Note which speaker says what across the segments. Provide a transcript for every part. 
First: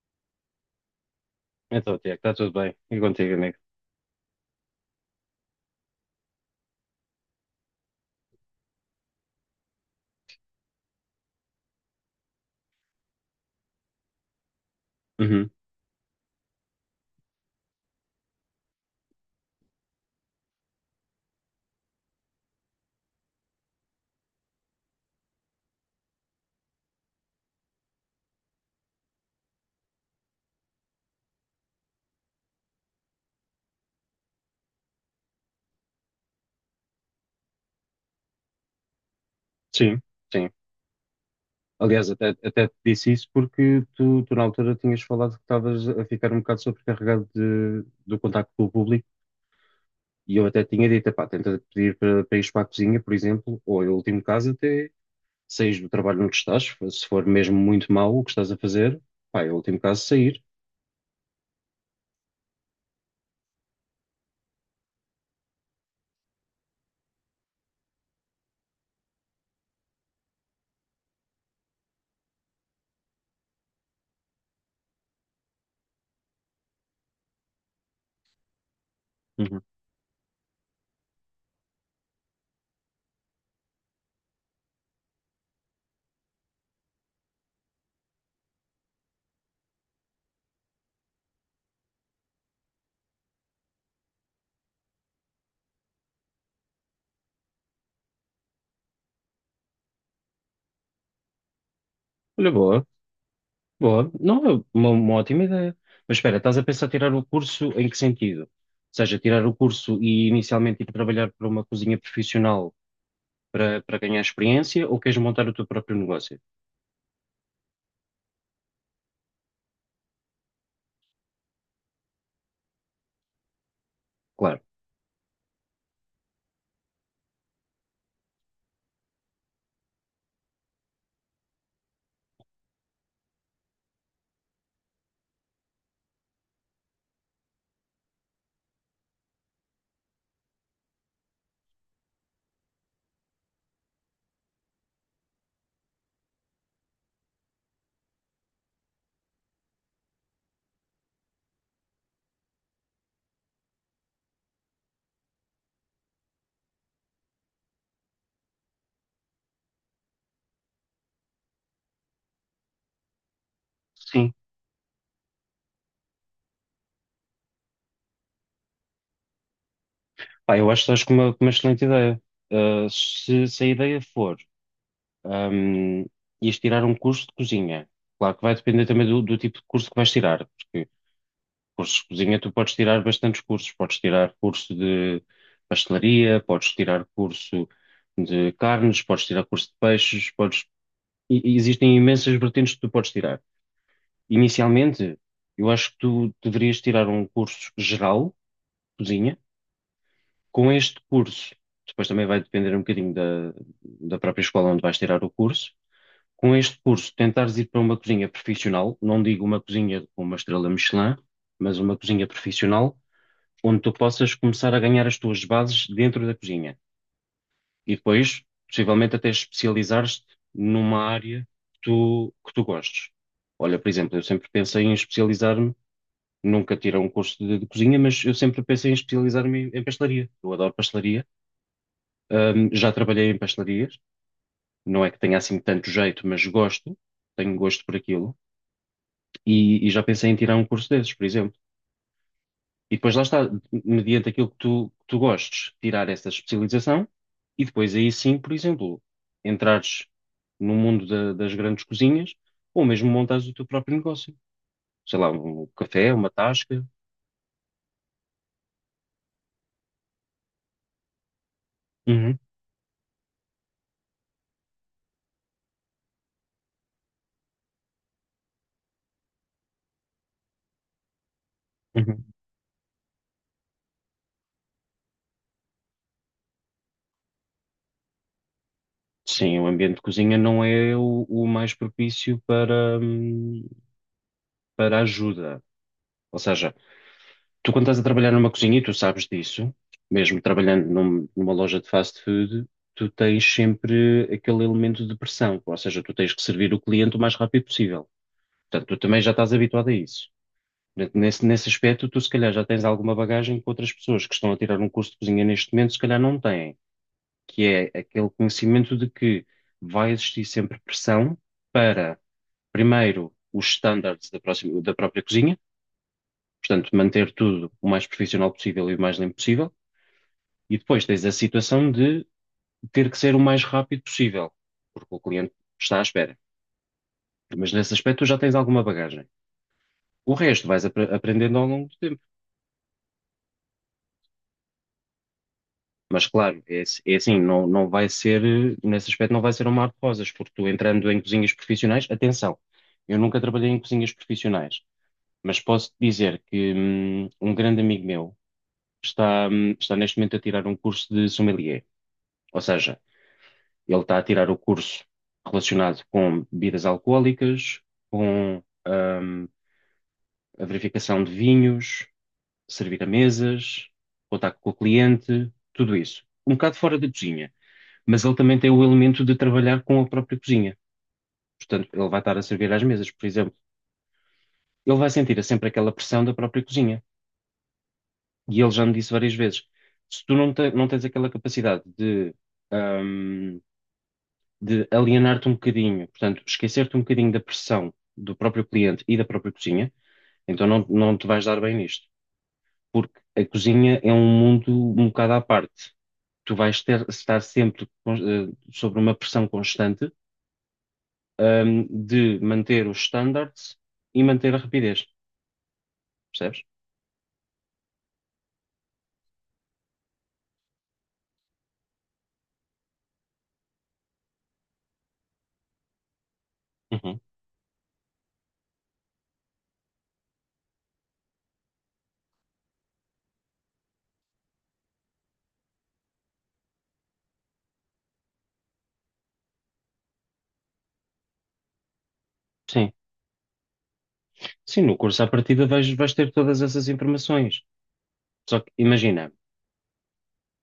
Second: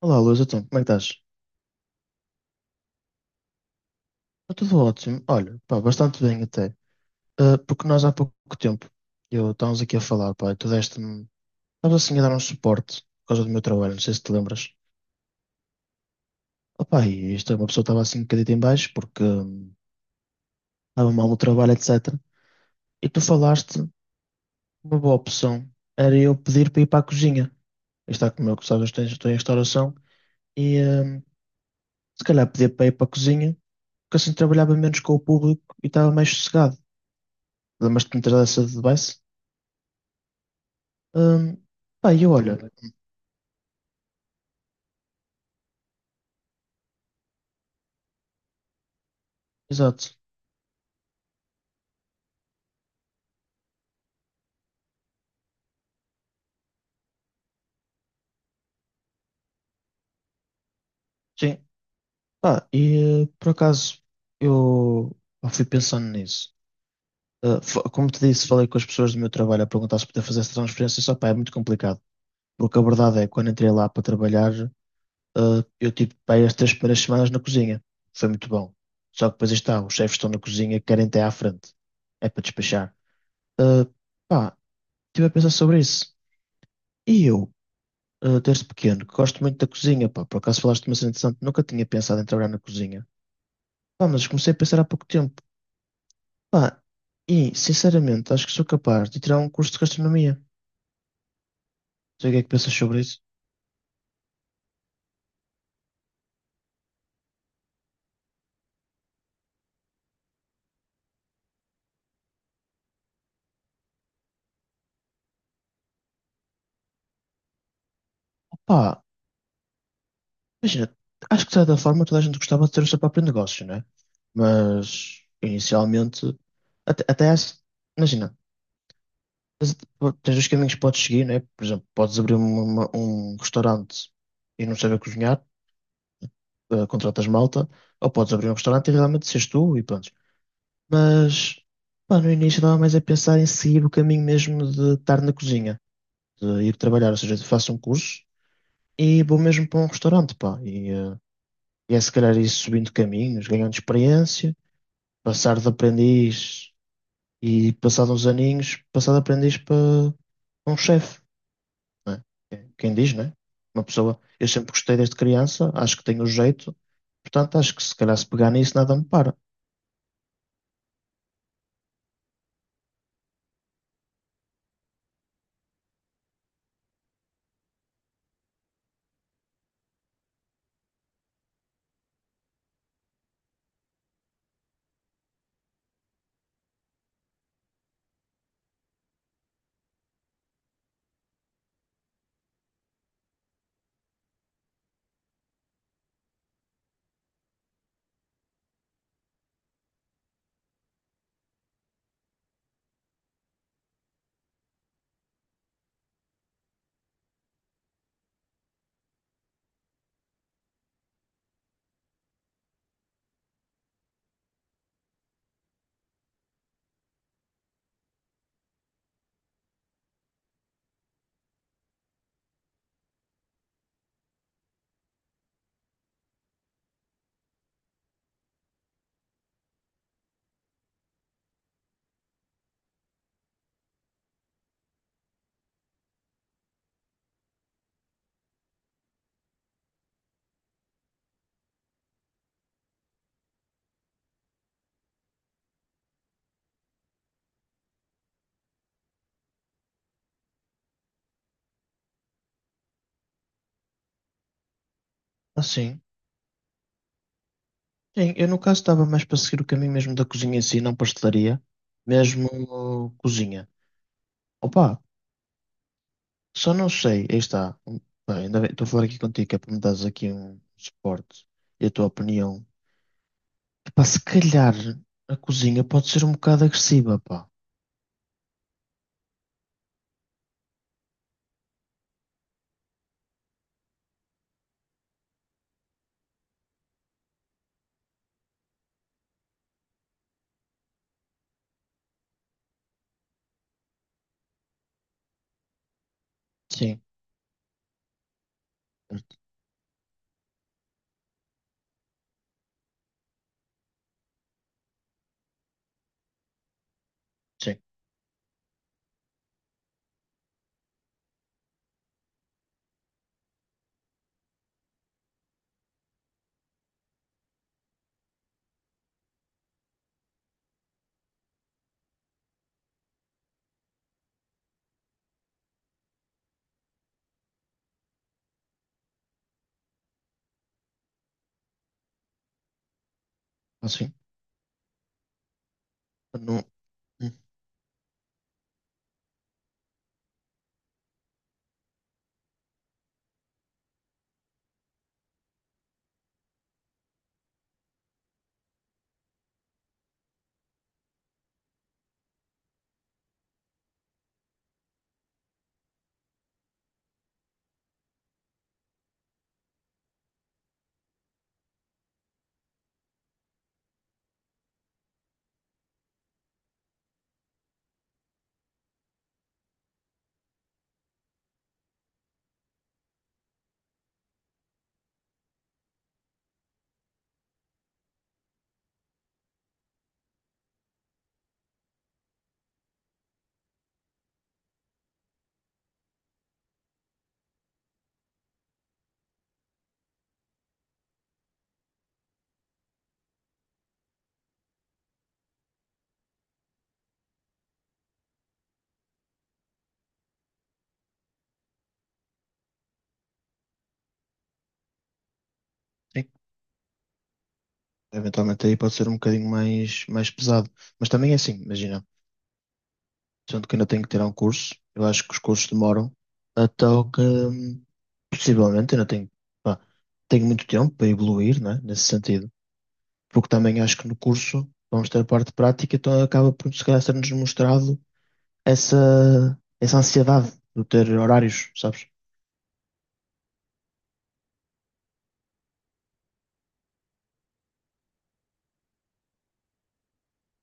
Speaker 1: Olá, Luís, então, como é que estás?
Speaker 2: Então, Tiago, está tudo bem. E contigo, amigo?
Speaker 1: Está tudo ótimo. Olha, pá, bastante bem até. Ah, porque nós há pouco tempo, eu estávamos aqui a falar, pá, e tu deste-me, estavas assim a dar um suporte por causa do meu trabalho, não sei se te lembras.
Speaker 2: Uhum.
Speaker 1: Opá, e isto, é uma pessoa estava assim um bocadinho em baixo porque estava mal no trabalho, etc. E tu falaste, uma boa opção era eu pedir para ir para a cozinha. Está como eu que sabes, estou em restauração e se calhar pedir para ir para a cozinha, porque assim trabalhava menos com o público e estava mais sossegado. Lembras-te de me ter dado essa advice?
Speaker 2: Sim, sim.
Speaker 1: Hum,
Speaker 2: Aliás,
Speaker 1: pá, e
Speaker 2: até,
Speaker 1: eu olho,
Speaker 2: até te disse isso porque tu na altura tinhas falado que estavas a ficar um bocado sobrecarregado do contacto com o público
Speaker 1: exato,
Speaker 2: e eu até tinha dito, pá, tenta pedir para ires para a cozinha, por exemplo, ou em último caso até saís do trabalho onde estás, se for mesmo muito mau o que estás a fazer, pá, em último caso sair.
Speaker 1: sim, pá, e por acaso eu eu fui pensando nisso. Como te disse, falei com as pessoas do meu trabalho a perguntar se podia fazer essa transferência, só pá, é muito complicado, porque a verdade é que quando entrei lá para trabalhar, eu tive pá, aí as três primeiras semanas na cozinha, foi muito bom. Só que depois aí
Speaker 2: Uhum.
Speaker 1: está, os chefes estão na cozinha, querem ter à frente, é para despachar. Eh, pá, estive a pensar sobre isso. E eu? Desde pequeno, que gosto muito da cozinha, pá. Por acaso falaste de uma cena interessante, nunca tinha pensado em trabalhar na cozinha. Pá, mas comecei a pensar há pouco tempo. Pá, e, sinceramente, acho que sou capaz de tirar um curso de gastronomia. Não sei o que é que
Speaker 2: Olha,
Speaker 1: pensas
Speaker 2: boa.
Speaker 1: sobre isso.
Speaker 2: Boa, não é uma ótima ideia. Mas espera, estás a pensar tirar o curso em que sentido? Ou seja, tirar o curso e inicialmente ir trabalhar para uma cozinha profissional para ganhar experiência ou queres montar o teu próprio negócio?
Speaker 1: Pá, imagina, acho que de certa forma toda a gente gostava de ter o seu próprio negócio, né?
Speaker 2: Claro.
Speaker 1: Mas, inicialmente, até, até acho- imagina, tens, tens os caminhos que podes seguir, né? Por exemplo, podes abrir um restaurante e não saber cozinhar. Contratas malta, ou podes abrir um restaurante e realmente seres tu e pronto. Mas, pá, no início estava mais a pensar em seguir o caminho mesmo de estar na cozinha, de ir trabalhar, ou seja, faço um curso e vou mesmo para um restaurante, pá. E é se calhar ir subindo caminhos, ganhando experiência, passar de aprendiz e passado uns aninhos, passar de aprendiz para um chefe, né? Quem diz, né? Uma pessoa,
Speaker 2: Sim.
Speaker 1: eu sempre gostei desde criança, acho que tenho o jeito. Portanto, acho que se calhar se pegar nisso nada me para.
Speaker 2: Pá, eu acho que estás com com uma excelente ideia. Ah, se a ideia for, ahm, ires tirar um curso de cozinha, claro que vai depender também do tipo de curso que vais tirar, porque cursos de cozinha, tu podes tirar bastantes cursos. Podes tirar curso de pastelaria, podes tirar curso de carnes, podes tirar curso de peixes, podes... e existem imensas vertentes que tu podes tirar. Inicialmente, eu acho que tu deverias tirar um curso geral, cozinha, com este curso. Depois também vai depender um bocadinho da própria escola onde vais tirar o curso. Com este curso, tentares ir para uma cozinha profissional, não digo uma cozinha com uma estrela Michelin, mas uma cozinha profissional onde tu possas começar a ganhar as tuas bases dentro da cozinha e depois, possivelmente, até especializares-te numa área que tu gostes. Olha, por exemplo, eu sempre pensei em especializar-me, nunca tirei um curso de cozinha, mas eu sempre pensei em especializar-me em pastelaria. Eu adoro pastelaria. Já trabalhei em pastelarias, não é que tenha assim tanto jeito, mas gosto, tenho gosto por aquilo e já pensei em tirar um curso desses, por exemplo. E depois lá está, mediante aquilo que tu gostes, tirar essa especialização e depois aí sim, por exemplo, entrares no mundo das grandes cozinhas ou mesmo montares o teu próprio negócio. Sei lá, um
Speaker 1: Assim,
Speaker 2: café, uma tasca.
Speaker 1: sim, eu no caso estava mais para seguir o caminho mesmo da cozinha em si, não pastelaria,
Speaker 2: Uhum,
Speaker 1: mesmo cozinha. Opa, só não sei, aí está. Pá, ainda bem, estou a falar aqui contigo, que é para me dares aqui um suporte e a tua
Speaker 2: uhum.
Speaker 1: opinião. Pá, se calhar a cozinha pode ser um bocado agressiva, pá.
Speaker 2: Sim, o ambiente de cozinha não é o mais propício para, para ajuda. Ou seja, tu, quando estás a trabalhar numa cozinha, e tu sabes disso, mesmo trabalhando numa loja de fast food, tu tens sempre aquele elemento de pressão, ou seja, tu tens que servir o
Speaker 1: Sim,
Speaker 2: cliente o mais rápido possível. Portanto, tu também já estás habituado a isso. Portanto, nesse aspecto, tu se calhar já tens alguma bagagem que outras pessoas que estão a tirar um curso de cozinha neste momento, se calhar não têm, que
Speaker 1: sim,
Speaker 2: é aquele conhecimento de que vai existir sempre pressão para, primeiro, os standards da própria cozinha, portanto, manter tudo o mais profissional possível e o mais limpo possível. E depois tens a situação de ter que ser o mais rápido possível, porque o cliente está à espera. Mas nesse aspecto tu já tens alguma bagagem. O resto vais aprendendo ao longo do tempo.
Speaker 1: assim.
Speaker 2: Mas claro,
Speaker 1: Não,
Speaker 2: é, é
Speaker 1: hum,
Speaker 2: assim, não, não vai ser, nesse aspecto não vai ser um mar de rosas, porque tu entrando em cozinhas profissionais, atenção, eu nunca trabalhei em cozinhas profissionais, mas posso dizer que um grande amigo meu está, está neste momento a tirar um curso de sommelier. Ou seja, ele está a tirar o curso relacionado com bebidas alcoólicas, com a verificação de vinhos, servir a mesas, contacto com o cliente, tudo isso. Um bocado fora da cozinha, mas ele também tem o elemento de trabalhar com a própria cozinha. Portanto, ele vai estar a servir às mesas, por exemplo. Ele vai sentir sempre aquela pressão da própria cozinha. E ele já me disse várias vezes: se tu não, não tens aquela capacidade de. hum, de alienar-te um bocadinho, portanto, esquecer-te um bocadinho da pressão do próprio cliente e da própria cozinha, então não, não te vais dar bem nisto, porque a cozinha é um mundo um bocado à parte. Tu vais ter, estar sempre sobre uma pressão constante, de manter os standards e manter a rapidez,
Speaker 1: sim,
Speaker 2: percebes?
Speaker 1: eventualmente aí pode ser um bocadinho mais, mais pesado. Mas também é assim, imagina. Sendo que ainda tenho que tirar um curso. Eu acho que os cursos demoram, então
Speaker 2: Uhum.
Speaker 1: que possivelmente ainda tenho, pá, tenho muito tempo para evoluir, né, nesse sentido, porque também acho que no curso vamos ter a parte prática, então acaba por se calhar ser-nos mostrado essa ansiedade de ter horários, sabes?
Speaker 2: Sim. Sim, no curso à partida vais, vais ter todas essas informações. Só que imagina.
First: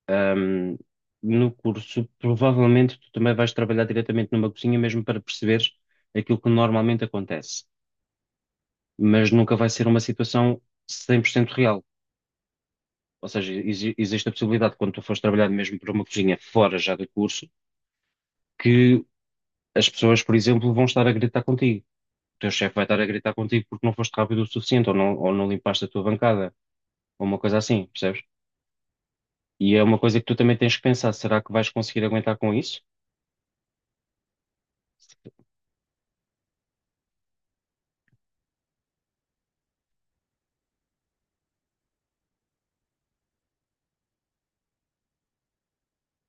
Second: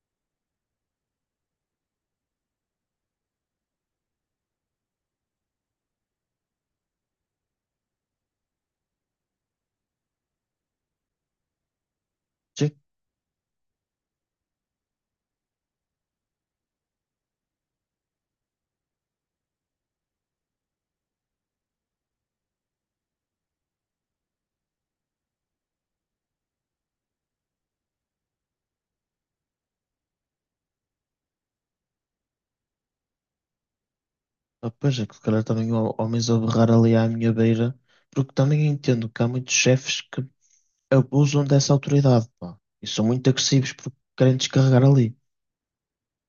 Speaker 2: Ahm, no curso, provavelmente tu também vais trabalhar diretamente numa cozinha mesmo para perceberes aquilo que normalmente acontece, mas nunca vai ser uma situação 100% real.
Speaker 1: Sim,
Speaker 2: Ou seja, existe a possibilidade, quando tu fores trabalhar mesmo para uma cozinha fora já do curso, que as pessoas, por exemplo, vão estar a gritar contigo. O teu chefe vai estar a gritar contigo porque não foste rápido o suficiente ou não limpaste a tua bancada, ou uma coisa assim, percebes? E é uma coisa que tu também tens que pensar, será que vais conseguir aguentar com isso?
Speaker 1: ah, pois é que se calhar também há homens a berrar ali à minha beira, porque também entendo que há muitos chefes que abusam dessa autoridade, pá, e são muito agressivos porque querem descarregar ali.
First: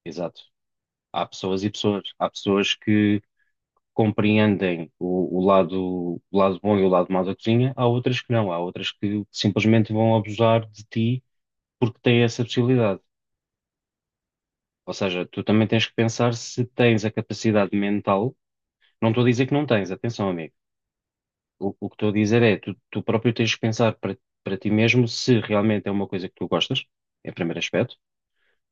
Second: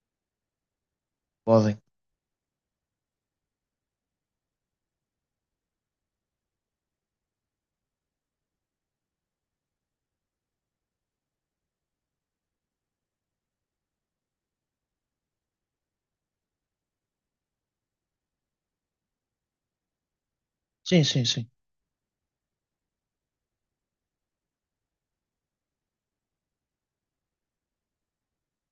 Speaker 2: Exato. Há pessoas e
Speaker 1: Podem.
Speaker 2: pessoas. Há pessoas que compreendem o lado bom e o lado mau da cozinha, há outras que não. Há outras que simplesmente vão abusar de ti porque têm essa possibilidade. Ou seja, tu também tens que pensar se tens a capacidade mental. Não estou a dizer que não tens, atenção, amigo.
Speaker 1: Sim, sim, sim.
Speaker 2: O que estou a dizer é, tu próprio tens que pensar para, para ti mesmo se realmente é uma coisa que tu gostas, em primeiro aspecto.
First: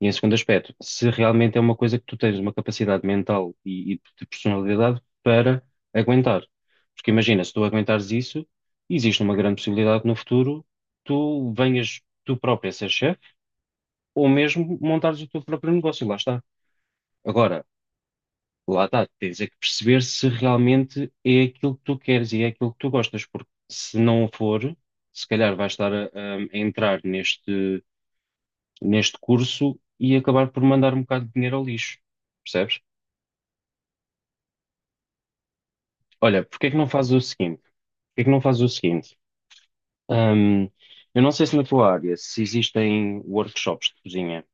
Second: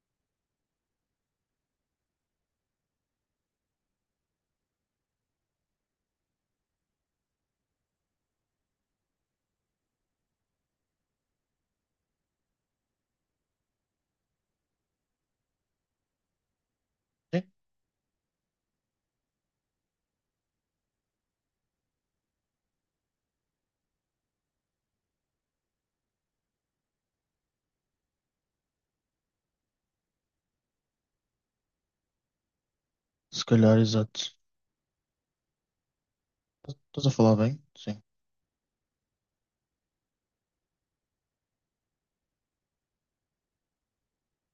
Speaker 2: E em segundo aspecto, se realmente é uma coisa que tu tens uma capacidade mental e de personalidade para aguentar. Porque imagina, se tu aguentares isso, existe uma grande possibilidade que no futuro tu venhas tu próprio a ser chefe ou mesmo montares o teu próprio negócio, lá está.
Speaker 1: Sim.
Speaker 2: Agora, lá está, tens é que perceber se realmente é aquilo que tu queres e é aquilo que tu gostas, porque se não for, se calhar vais estar a entrar neste curso e acabar por mandar um bocado de dinheiro ao lixo, percebes?
Speaker 1: Se calhar, exato.
Speaker 2: Olha, porque é que não
Speaker 1: Estás a
Speaker 2: fazes o
Speaker 1: falar
Speaker 2: seguinte?
Speaker 1: bem? Sim,
Speaker 2: Porque é que não fazes o seguinte? Hum, eu não sei se na tua área se existem workshops de cozinha,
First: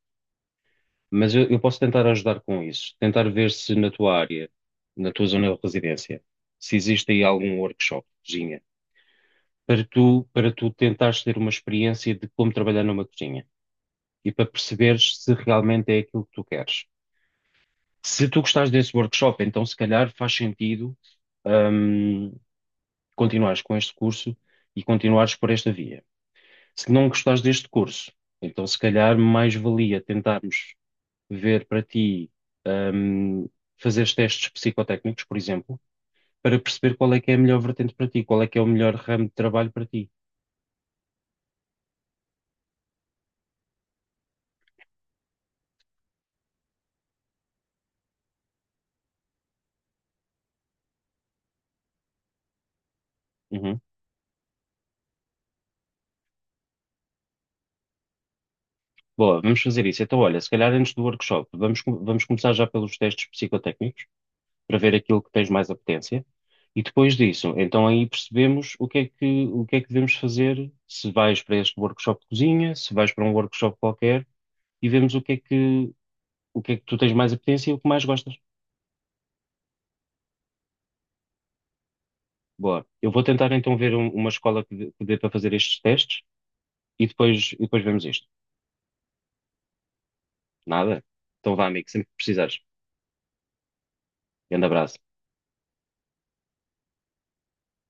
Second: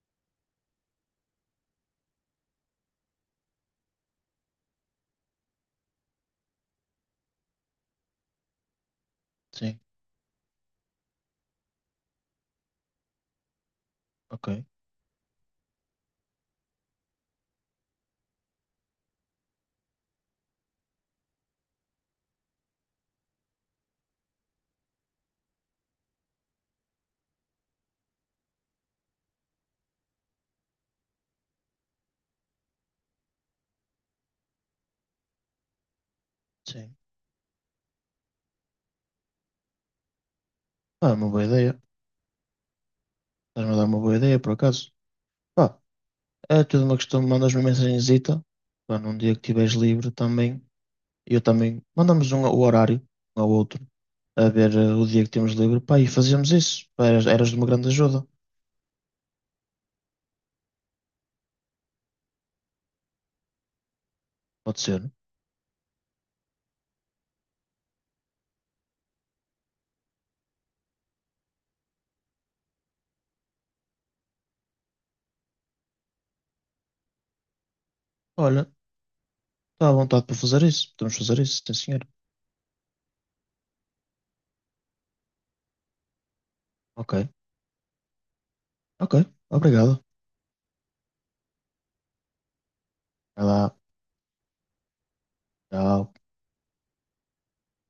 Speaker 2: mas eu posso tentar ajudar com isso, tentar ver se na tua área, na tua zona de residência, se existe aí algum workshop de cozinha,
Speaker 1: sim,
Speaker 2: para tu tentares ter uma experiência de como trabalhar numa cozinha e para
Speaker 1: ok,
Speaker 2: perceberes se realmente é aquilo que tu queres. Se tu gostares desse workshop, então se calhar faz sentido, hum, continuares com este curso e continuares por esta via. Se não gostares deste curso, então se calhar mais valia tentarmos ver para ti, hum, fazeres testes psicotécnicos, por exemplo, para
Speaker 1: sim.
Speaker 2: perceber qual é que é a melhor vertente para ti, qual é que é o melhor ramo de trabalho para ti.
Speaker 1: Ah, é uma boa ideia. Estás-me a dar uma boa ideia, por acaso. Pá, é tudo uma questão, mandas-me uma mensagenzita, pá, num dia que estiveres livre também, eu também, mandamos o horário, um ao
Speaker 2: Uhum.
Speaker 1: outro, a ver o dia que temos livre, pá, e fazíamos isso. Pá, eras de uma grande ajuda,
Speaker 2: Boa, vamos fazer isso. Então, olha, se calhar antes do workshop, vamos, vamos começar já pelos testes psicotécnicos, para
Speaker 1: pode
Speaker 2: ver
Speaker 1: ser.
Speaker 2: aquilo que tens mais apetência. E depois disso, então aí percebemos o que é que, o que é que devemos fazer, se vais para este workshop de cozinha, se vais para um workshop qualquer, e vemos o que é que, o que é que tu tens mais apetência e o que mais gostas.
Speaker 1: Olha, está à vontade para fazer isso, podemos fazer isso, sim senhor.
Speaker 2: Boa. Eu vou tentar então ver uma escola que dê para fazer estes testes
Speaker 1: Ok,
Speaker 2: e depois vemos isto.
Speaker 1: ok, obrigado.
Speaker 2: Nada? Então vá, amigo, sempre que precisares.
Speaker 1: Vai lá,
Speaker 2: Grande abraço.
Speaker 1: tchau.